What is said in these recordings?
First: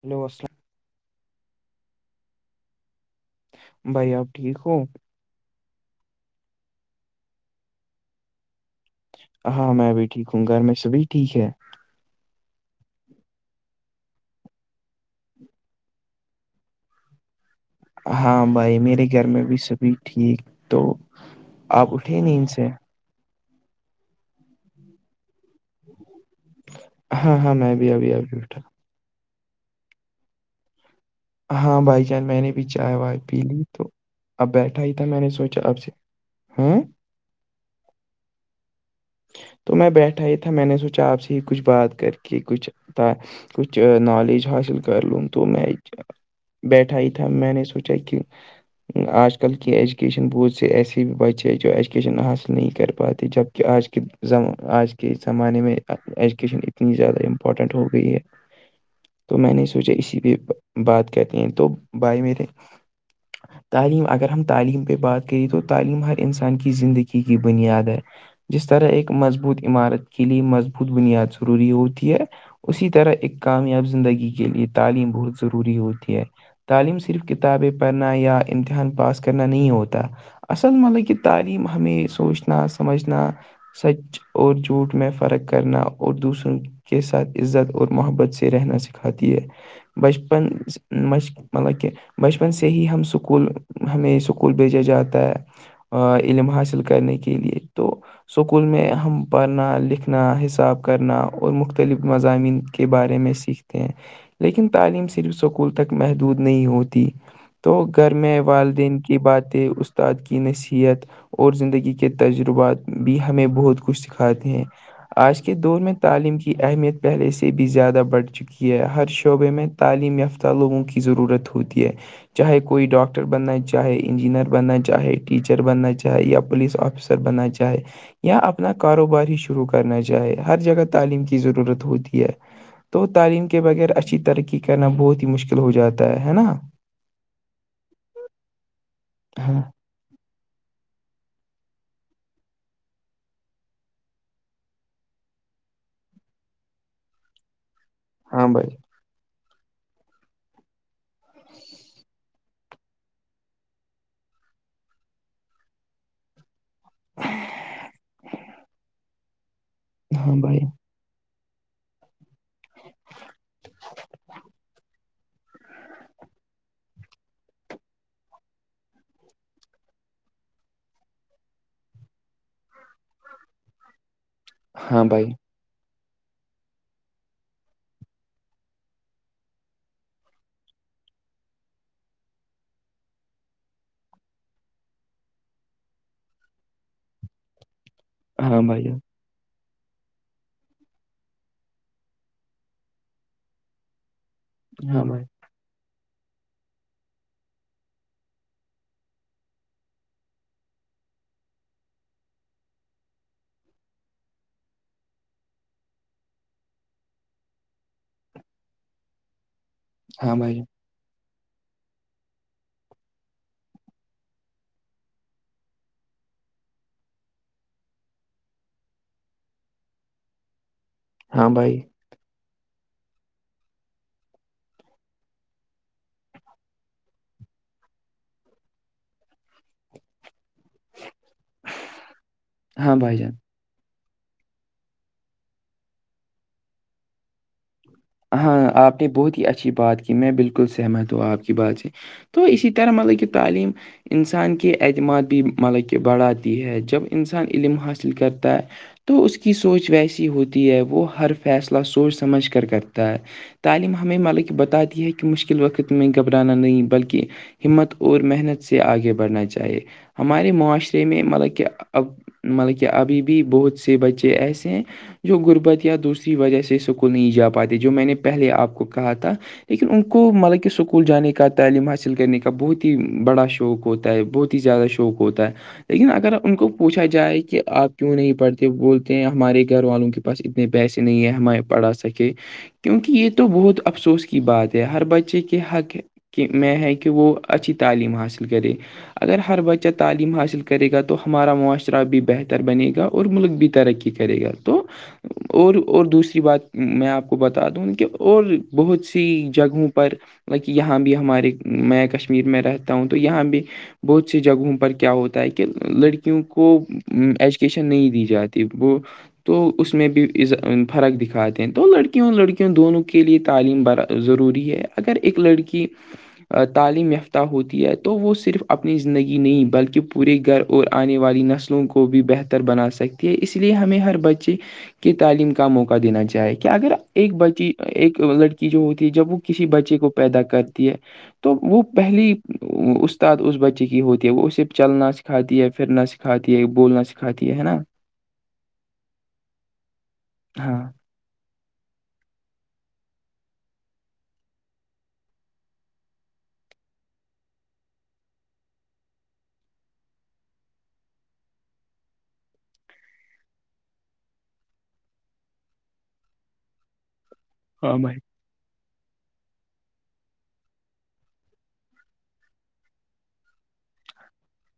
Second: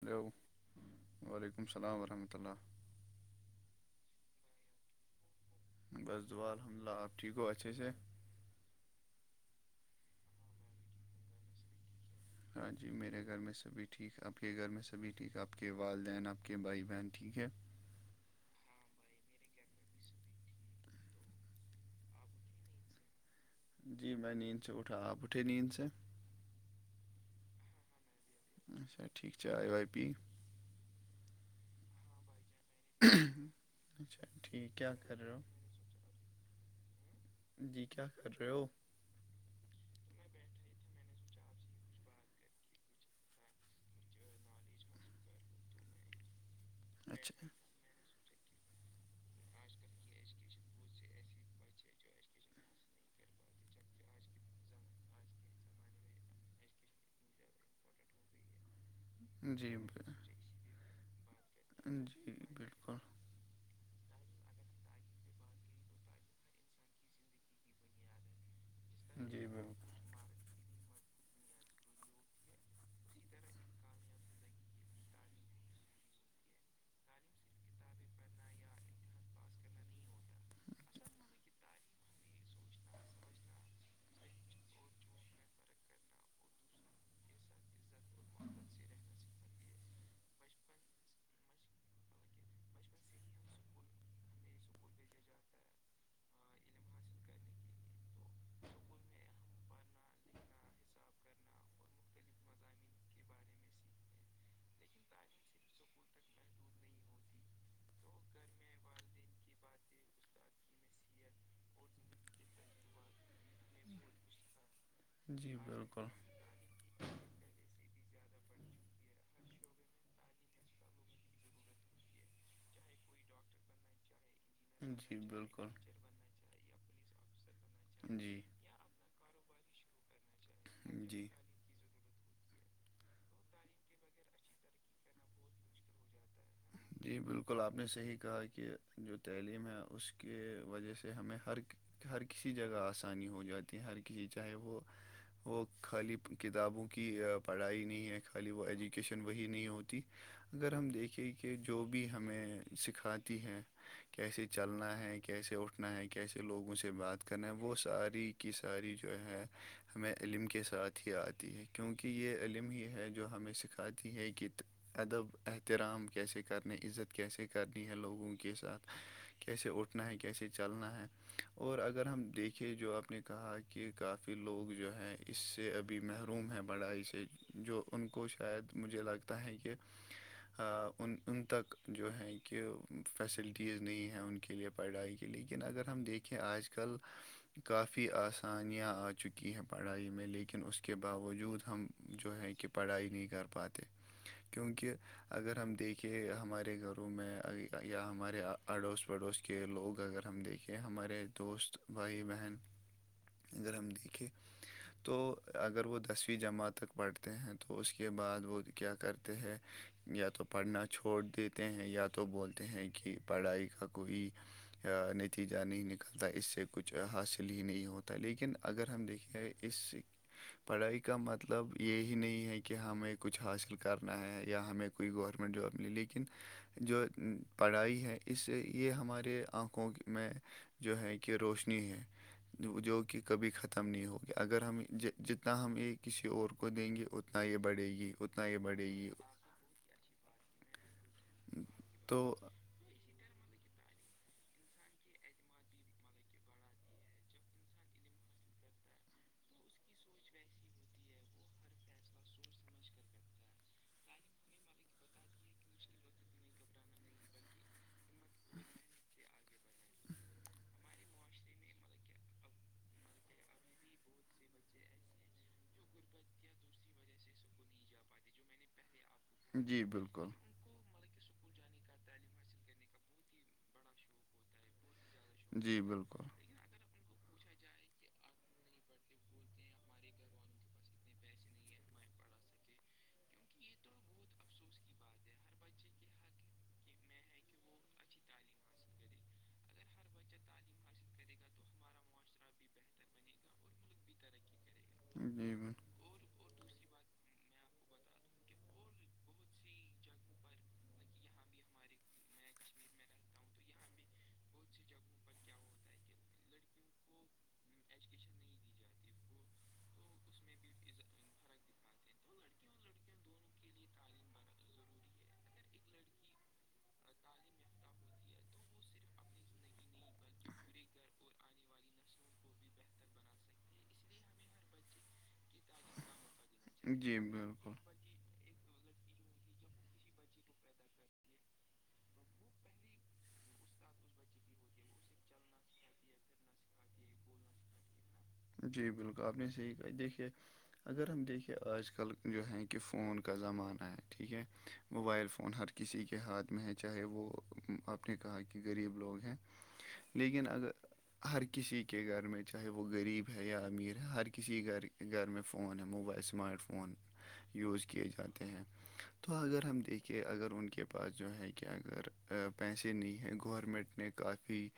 hello وعلیکم السلام ورحمۃ اللہ بھائی آپ ٹھیک ہو بس دعا الحمد للہ آپ ٹھیک ہو اچھے سے ہاں میں بھی ٹھیک ہوں گھر میں سےب بھی ٹھیک ہے ہا جی میرے گھر میں سبھی ٹھیک آپ کے گھر میں سبھی ٹھیک آپ کے والدین آپ کے بھائی بہن ٹھیک ہے ہاں بھائی میرے گھر میں بھی سبھی ٹھیک تو آپ اٹھے نیند سے جی میں نیند سے اٹھا آپ اٹھے نیند سے ہاں ہاں میں بھی ابھی ابھی اٹھا اچھا ٹھیک چائے وائے پی ہاں بھائی جان میں نے بھی چائے وائے پی لی تو اچھا اب ٹھیک بیٹھا ہی کیا تھا کر میں نے رہے سوچا آپ سے ہمممم جی کیا کر رہے ہو تو میں بیٹھا ہی تھا میں نے سوچا آپ سے ہی کچھ بات کر کے کچھ تھا کچھ نالج حاصل کر لوں تو میں بیٹھا ہی تھا اچھا میں نے سوچا کہ [inaudible] آج کل کی ایجوکیشن بہت سے ایسے بھی بچے ہیں جو ایجوکیشن حاصل نہیں کر پاتے جبکہ آج کے ز آج کے زمانے میں ایجوکیشن اتنی زیادہ امپورٹینٹ ہو گئی ہے تو میں جی نے جی سوچا اسی پہ بات کر تے ہیں تو بالکل بھائی جی میرے بالکل تعلیم اگر ہم تعلیم پہ بات کریں تو تعلیم ہر انسان کی زندگی کی بنیاد ہے جس طرح ایک مضبوط عمارت کے لیے مضبوط بنیاد ضروری ہوتی ہے اسی طرح ایک کامیاب زندگی کے لیے تعلیم بہت ضروری ہوتی ہے تعلیم صرف کتابیں پڑھنا یا امتحان پاس کرنا نہیں ہوتا اصل مطلب کہ تعلیم ہمیں سوچنا سمجھنا سچ اور جھوٹ میں فرق کرنا اور دوسروں کے ساتھ عزت اور محبت سے رہنا سکھاتی ہے بچپن مطلب کہ بچپن سے ہی ہم اسکول ہمیں اسکول بھیجا جاتا ہے علم حاصل کرنے کے لے تو سکول میں ہم پڑھنا لکھنا حساب کرنا اور مختلف مضامین کے بارے میں سیکھتے لیکن تعلیم صرف سکول تک محدود نہیں ہوتی تو گھر میں والدین کی باتیں استاد کی نصیحت اور زندگی کے تجربات بھی ہمیں بہت کچھ سکھاتے ہیں آج کے جی دور میں بالکل تعلیم کی اہمیت پہلے سے بھی زیادہ بڑھ چکی ہے ہر شعبے میں تعلیم یافتہ لوگوں کی ضرورت ہوتی ہے چاہے کوئی ڈاکٹر بننا ہے چاہے انجینئر بننا چاہے جی ٹیچر بالکل بننا چاہے یا پولیس آفیسر بننا چاہے یا جی اپنا کاروبار ہی شروع شروع کرنا چاہے ہر جگہ تعلیم جی کی ضرورت ہوتی ہے تو تعلیم کے بغیر اچھی ترقی کرنا بہت ہی مشکل ہو جاتا ہے ہے نا جی بالکل آپ نے صحیح کہا کہ جو ہاں تعلیم ہے اس کے وجہ سے ہمیں ہر ہر کسی جگہ آسانی ہو جاتی ہے ہر کسی چاہے وہ وہ خالی کتابوں کی پڑھائی نہیں ہے ہاں خالی وہ بھائی ایجوکیشن وہی نہیں ہوتی اگر ہم دیکھیں کہ کہ جو بھی ہمیں سکھاتی ہے کیسے چلنا ہے کیسے اٹھنا ہے کیسے لوگوں سے بات کرنا ہے وہ ساری کی ساری جو ہے ہمیں ہاں علم بھائی کے ساتھ ہی آتی ہے کیونکہ یہ علم ہی ہے جو ہمیں سکھاتی ہے کہ ادب احترام کیسے کرنا عزت کیسے کرنی ہے لوگوں کے ساتھ کیسے اٹھنا ہے کیسے چلنا ہے اور اگر ہم دیکھے جو اپنے کہا کہ کافی لوگ جو ہاں ہے بھائی اس سے ابھی محروم ہیں بڑائی سے جو ان کو شاید مجھے لگتا ہے کہ [unintelligible] ان ان تک جو ہے کہ فیسلٹیز نہیں ہیں ان کے لیے پڑھائی کے لیکن اگر ہم دیکھیں کہ آج کل کافی ہاں بھائی آسانیاں چکی ہیں پڑھائی میں لیکن اس کے باوجود ہم جو ہیں کہ پڑھائی نہیں کر پاتے [inaudible] کیونکہ ہاں بھائی اگر ہم دیکھ کہ ہمارے گھروں میں یا ہمارے اڑوس پڑوس کے لوگ اگر ہم دیکھیں ہمارے دوست بھائی بہن اگر ہم دیکھے تو اگر وہ دسویں جمعت تک پڑھتے ہیں تو اس کے بعد وہ کیا کرتے ہیں یا ہاں تو بھائی پڑھنا چھوڑ دیتے ہیں یا تو بولتے ہیں کہ پڑھائی کا کوئی نتیجہ نہیں نکلتا اس سے کچھ حاصل ہی نہیں ہوتا لیکن اگر ہم دیکھیں اس [inaudible] پڑھائی کا ہاں مطلب بھائی یہی نہیں ہے کہ ہمیں کچھ حاصل کرنا ہے یا ہمیں کوئی گورنمنٹ جاب ملی لیکن جو پڑھائی ہے اس سے یہ ہمارے آنکھوں میں جو ہے کہ روشنی ہے ہاں جو بھائی کہ جان کبھی ختم ختم نہیں ہوگی اگر ہم جتنا ہم یہ کسی اور کو دیں گے اتنا یہ بڑھے گی اتنا یہ ہاں بڑھے آپ نے گی بہت ہی اچھی بات کی میں بالکل سہمت ہوں آپ کی بات سے تو اسی تیرمل کی تعلیم انسان کے اعتماد بھی ملب کہ بڑھاتی ہے جب انسان علم حاصل کرتا ہے تو اس کی سوچ ویسی ہوتی ہے وہ ہر فیصلہ سوچ سمجھ کر کر تعلیم ہمیں ملک بتاتی ہے کہ مشکل وقت میں گھبرانا نہیں بلکہ ہمت اور محنت سے آگے بڑھنا چاہیے ہمارے معاشرے میں مطلب کہ اب مطلب کہ ابھی بھی بہت سے بچے ایسے ہیں جو غربت یا دوسری وجہ سے سکول نہیں جا آتے جو میں نے پہل آپ کو کہا تھا جی لیکن ان بالکل کو مطلب کہ سکھ اسکول جانے کا تعلیم حاصل کرنے کا بہت ہی بڑا شوق ہوتا ہے بہت ہی زیادہ شوق شوک ہوتا ہے جی لیکن بالکل اگر ان کو پوچھا جائے کہ آپ کیوں نہیں پڑھتے بولتے ہیں ہمارے گھر والوں کے پاس ا نے پیسے نہیں ہے ہما پڑا سکے کیونکہ یہ تو بہت افسوس کی بات ہے ہر بچے کے حق کہ میں ہے کہ وہ اچھی تعلیم حاصل کرے اگر ہر بچہ تعلیم حاصل ہر کرے گا تو بچہ ہمارا تعلیم حاصل معاشرہ بھی بہتر بنے گا اور ملک بھی ترقی کرے گا تو گا ہمارا معاشرہ بھی بہتر بنے اور اور دوسری بات میں آپ کو بتا دوں کہ اور گا بہت سی جگہوں ملک بھی پر لائک یہاں بھی ہمارے ترقی کرے میں کشمیر میں رہتا ہوں تو یہاں بھی بہت سی جگہوں پر کیا ہوتا ہے کہ لڑکیوں کو ایجوکیشن نہیں دی جاتی وہ تو اس میں بھی فرق دکھات د تو لڑکیوں لڑکیوں دونوں کے لیے تعلیم بڑا ضروری ہے اگر ایک لڑکی تعلیم یافتہ ہوتی ہے تو وہ صرف اپنی زندگی نہیں بلکہ پورے گھر اور آنے والی نسلوں کو بھی بہتر بنا سکتی ہے اس لیے ہمیں ہر بچے کی تعلیم کا موقع دینا چاہی کیا اگر گا جی بالکل اور اور دوسری بات ایک میں آپ کو بتا بچی ایک لڑکی جو ہوتی ہے جب وہ کسی بچے کو پیدا کرتی ہے تو وہ پہلی استاد اس بچے کی ہوتی ہے وہ اسے چلنا سکھاتی ہے پھرنا سکھاتی ہے بولنا سکھاتی ہے نا جی بالکل آپ نے صحیح کہا دیکھیے ہاں اگر ہم دیکھیے کہ آج کل جو ہے کہ فون کا زمانہ ہے ٹھیک ہے موبائل فون ہر کسی کے ہاتھ میں ہے چاہے وہ آپ نے کہا کہ غریب لوگ ہیں لیکن اگر ہر کسی کے گھر میں چاہے وہ غریب ہو یا امیر ہے ہر کسی گھر گھر میں فون ہے موبائل سمارٹ فون یوز ہاں کیے بھائی جاتے ہیں تو اگر ہم دیکھیں اگر ان کے پاس جو ہے کہ اگر پیسے نہیں ہیں گورنمنٹ نے کافی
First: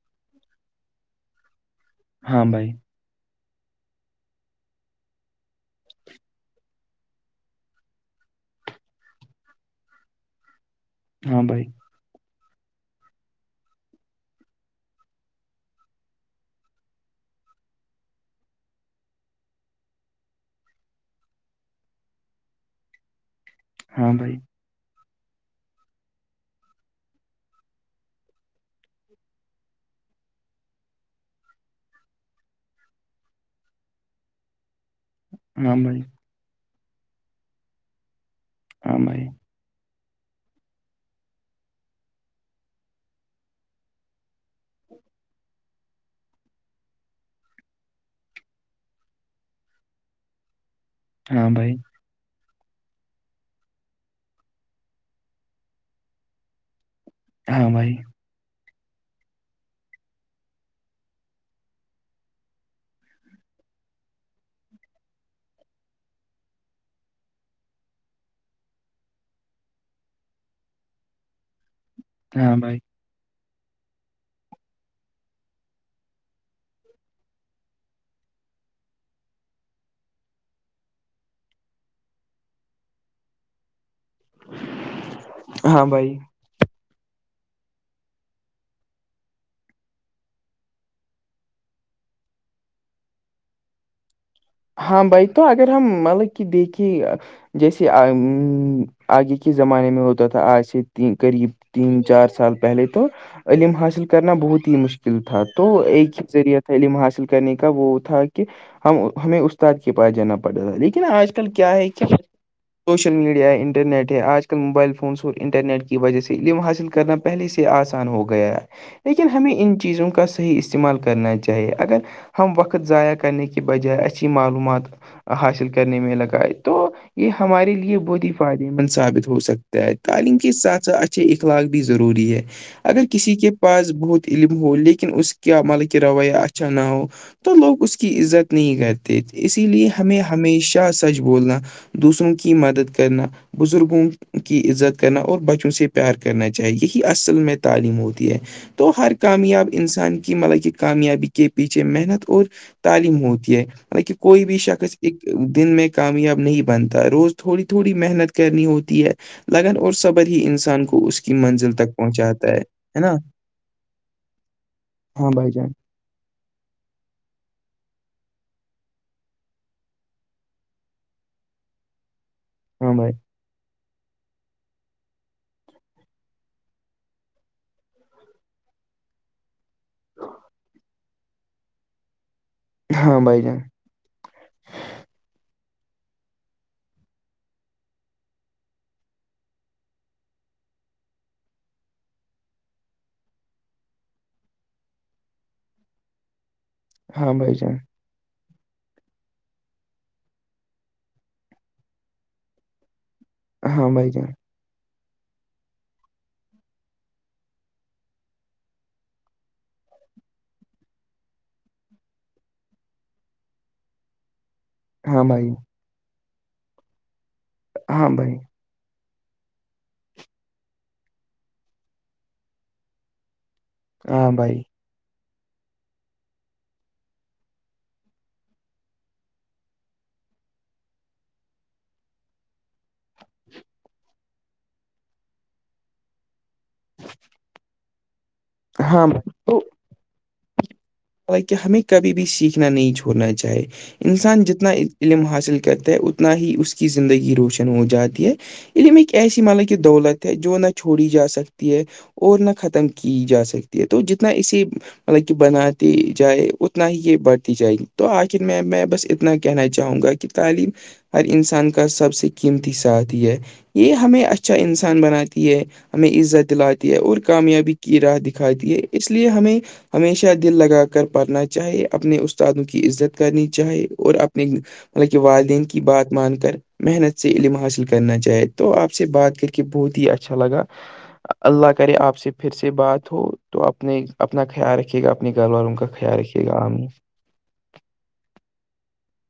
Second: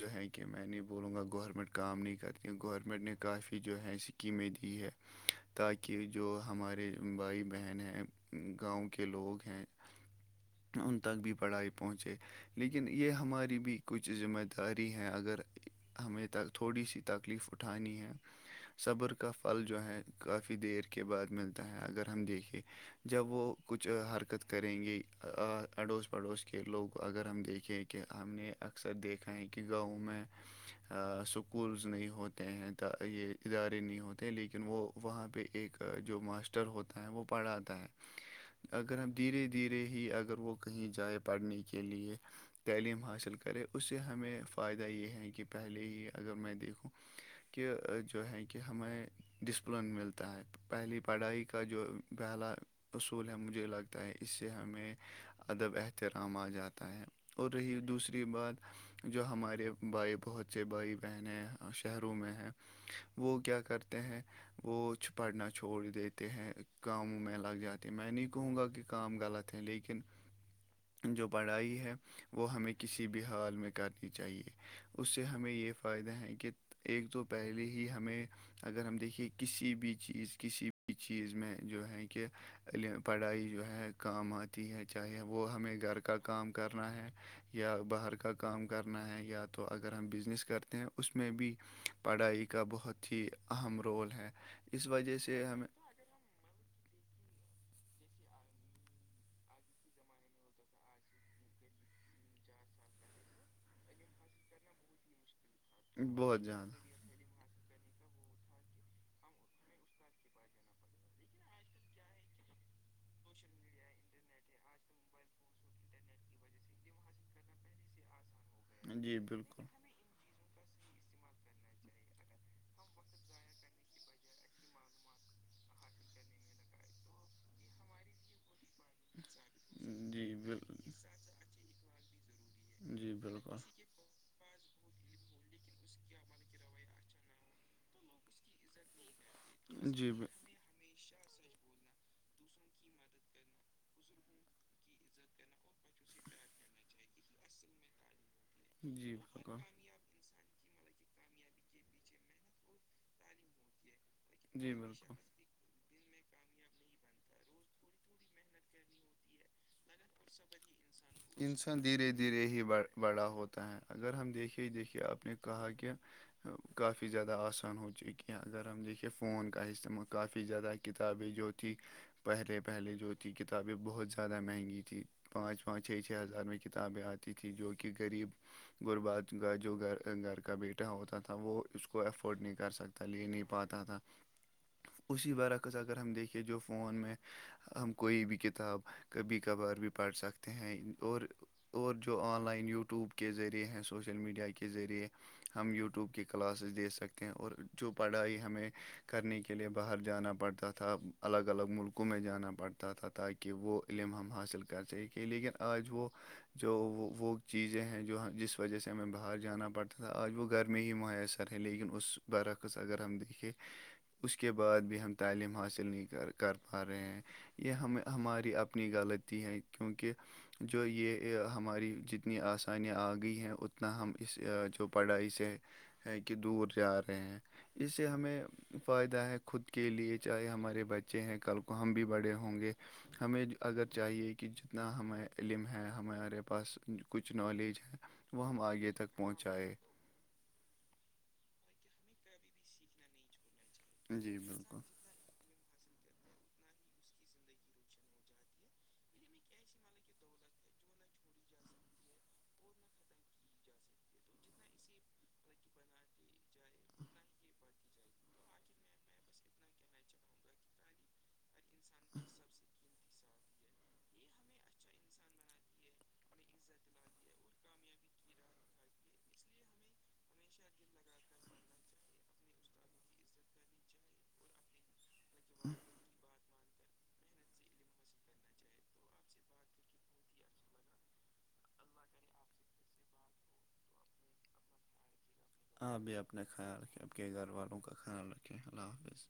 جو ہے کہ میں نہیں بولوں گا گورنمنٹ کام نہیں ہاں کرتی بھائی گورننٹ گورمنٹ نے کافی جو ہے اسکیمیں دی ہے تاکہ جو ہمارے بھائی بہن ہیں گاؤں کے لوگ ہیں [inaudible] ان تک بھی ہاں بھائی پڑھائی پہنچے لیکن یہ ہماری بھی کچھ ذمہ داری ہیں اگر ہمیں تھوڑی سی تکلیف اٹھانی ہے صبر کا پھل جو ہے کافی دیر کے بعد ملتا ہے اگر ہم دیکھے جب وہ کچھ ہاں بھائی حرکت کریں گی اڑوس پڑوس کے لوگ اگر ہم دیکھیں کہ ہم نے اکثر دیکھا ہے کہ گاؤں میں اسکولز نہیں ہوتے ہیں یہ ادارے نہیں ہوتے لیکن وہ وہاں پہ ہاں ایک بھائی جو ماسٹر ر ہوتا ہے وہ پڑاتا ہے اگر ہاں ہم بھائی دھیرے د دھیرے ہی اگر وہ کہیں جائے پڑھنے کے لیے تعلیم حاصل کرے اس سے ہمیں فائدہ یہ ہے کہ پہلے ہی اگر میں دیکھوں کہ جو ہے کہ ہمیں ڈسپلن ملتا ہے پہلی پڑھائی ہاں کا بھائی جو گہال اصول ہے مجھے لگتا ہے اس سے ہمیں ادب احترام آ جاتا ہے اور ہاں رہی بھائی دوسری بات جو ہمارے بھائی بہت سے بھائی بہنیں شہروں میں ہیں وہ کیا کرتے ہیں وہ چھ پڑھنا چھوڑ دیتے ہیں کاموں میں لگ جاتے میں نہیں کہوں گا کہ کام غلط تھ لیکن [inaudible] جو پڑھائی ہے وہ ہاں ہمیں بھائی کسی بھی حال میں کرنی چاہیے اس سے ہمیں یہ فائدہ ہے کہ ایک تو پہلے ہی ہمیں اگر ہم دیکھیے کسی بھی چیز کسی بھی چیز میں جو ہے کہ پڑھائی جو ہے کام آتی ہے چاہے وہ ہمیں ہاں گھر بھائی کا کام کرنا ہے یا باہر کا کام کرنا ہے یا تو اگر ہم بزنس کرتے ہیں اس میں بھی پڑھائی کا بہت ہی اہم رول ہے اس ہاں وجہ بھائی سے تو ہمیں اگر ہم مطلب کہ دیکھیے جیسے آگے کے زمانے میں ہوتا تھا آج سے قریب تین چار سال پہلے تو عم حاصل کرنا بہت ہی مشکل تھا تو ایک ہی بہت ذریعہ تھا زیادہ علم حاصل کرنے کا وہ تھا کہ ہم ہمیں استاد کے پاس جانا پڑتا تھا لیکن آج کل کیا ہے کہ سوشل میڈیا ہے انٹرنیٹ ہے آج کل موبائل فونس اور انٹرنیٹ کی وجہ سے علم حاصل کرنا پہلے سے آسان ہو گیا جی لیکن ہمیں بالکل ان چیزوں کا س ہی استعمال کرنا چاہیے اگر ہم وقت ضائع کرنے کے بجائے اچے اچ معلومات حاصل کرنے میں لگاائے تو یہ ہمارے لیے بہت ہی فائدے مند ثابت ہو سکتا ہے جی تعلیم کے بال ساتھ ساتھ اچھے اخلاق بھی ضروری ہے اگر جی کسی کے بالکل پاس بہت علم ہو لیکن اس کیا مطلب کہ رویہ اچھا نہ ہو تو لوگ اس کی عزت نہیں کرتے اسی لیے جی ہمیں ب ہمیشہ سچ بولنا دوسروں کی مدد کرنا بزرگوں کی عزت کرنا اور بچوں سے پیار کرنا چاہیے یہی اصل میں تعلیم ہوتی ہے تو ہر جی بالکل کامیاب انسان کہ مطلب کہ کامیابی کے پیچھے محنت اور تعلیم ہوتی ہے مطلب کہ کوئی بھی جی شخص ایک بالکل دن میں کامیاب نہیں بنتا روز تھوڑی تھوڑی محنت کرنی ہوتی ہے لگن اور سب ہی انسان کو انسان دھیرے دھیرے پہنچاتا ہے ہی ہے نا بڑا ہوتا ہے اگر ہم دیکھے ہی دیکھیے آپ ہاں نے بھائی جان کہا کہ کافی زیادہ آسان ہو چکی ہیں اگر ہم دیکھیے فون کا استعمال کافی زیادہ کتابیں جو تھی پہلے ہاں پہلے بھائی جو تھی کتابیں بہت زیادہ مہنگی تھی تھیں پانچ پانچ چھ چھ ہزار میں کتابیں آتی تھیں جو کہ غریب غربات جو گھر گھر کا بیٹا ہوتا تھا وہ اس کو ایفورڈ نہیں کر سکتا ہاں لے بھائی نہیں جان پاتا تھا اسی برعکس اگر ہم دیکھے جو فون میں ہم کوئی بھی کتاب کبھی کبھار بھی پڑھ سکتے ہیں اور اور جو آن لائن یوٹیوب کے ذریعے ہیں سوشل میڈیا کے ذریعے ہم یوٹیوب کی کلاسز دیکھ سکتے ہیں ہاں اور بھائی جان جو پڑھائی ہمیں کرنے کے لیے باہر جانا پڑتا تھا الگ الگ ملکوں میں جانا پڑتا تھا تاکہ کہ وہ ہاں بھائی علم جان ہم حاصل کر سک تھے لیکن آج وہ جو وہ وہ چیزیں ہیں جو جس وجہ سے ہمیں باہر جانا پڑتا تھا آج وہ گھر میں ہی محیسر ہیں لیکن اس برعکس اگر ہم دیکھیں اس کے بعد بھی ہم ہاں بھائی تعلیم حاصل نہیں کر کر پا رہے ہیں یہ ہمیں ہاں بھائی ہماری اب اپنی غالط ہیں کیونکہ جو یہ ہماری جتنی آسانیاں آ گئی ہیں اتنی اتنا ہم ہاں اس بھائی جو پڑھائی سے ہے کہ دور جا رہے ہیں اس سے ہمیں فائدہ ہے خود کے لیے چاہے ہمارے بچے ہیں کل کو ہم بھی بڑے ہوں گے ہمیں اگر چاہیے کہ جتنا ہمیں علم ہے ہمارے پاس کچھ نالج ہے وہ ہم آگے ہاں تک بھائی پہنچائے حالکہ ہمیں کبھی بھی سیکھنا نہیں چھوڑنا چاہیے جی انسان جتنا بالکل علم حاصل کرتا ہیں اتنا ہی اس کی زندگی روشن ہو جاتی ہے علم ایک ایسی ملا کی دولت ہے جو نہ چھوڑی جا سکتی ہے اور نہ ختم کی جا سکتی ہے تو جتنا اسی مطلب کہ بنا جائے اتنا ہی یہ بڑھتی جائے گی تو آخر میں میں بس اتنا کہنا چاہوں گا کہ تعلیم ہر انسان کا سب سے قیمتی ساتھ ہے یہ ہمیں اچھا انسان بناتی ہے ہمیں عزت دلاتی ہے اور کامیابی کی راہ دکھاتی ہے اس لیے ہمیں ہمیشہ دل لگا کر پڑھنا چاہے اپنے استادوں کی عزت کرنی چاہے اور اپنی ملک والدین کی بات مان کر محنت سے علم حاصل کرنا چاہے تو آپ سے بات کر کے بہت ہی اچھا لگا اللہ کرے آپ سے پھر سے بات ہو تو اپنے اپنا خیال رکے گا اپنے گھر والوں کا آپ بھی خیال اپنا رکھیے گا آمین خیال رکھیں اپپ کے گھر والوں کا خیال رکھیں اللہ حافظ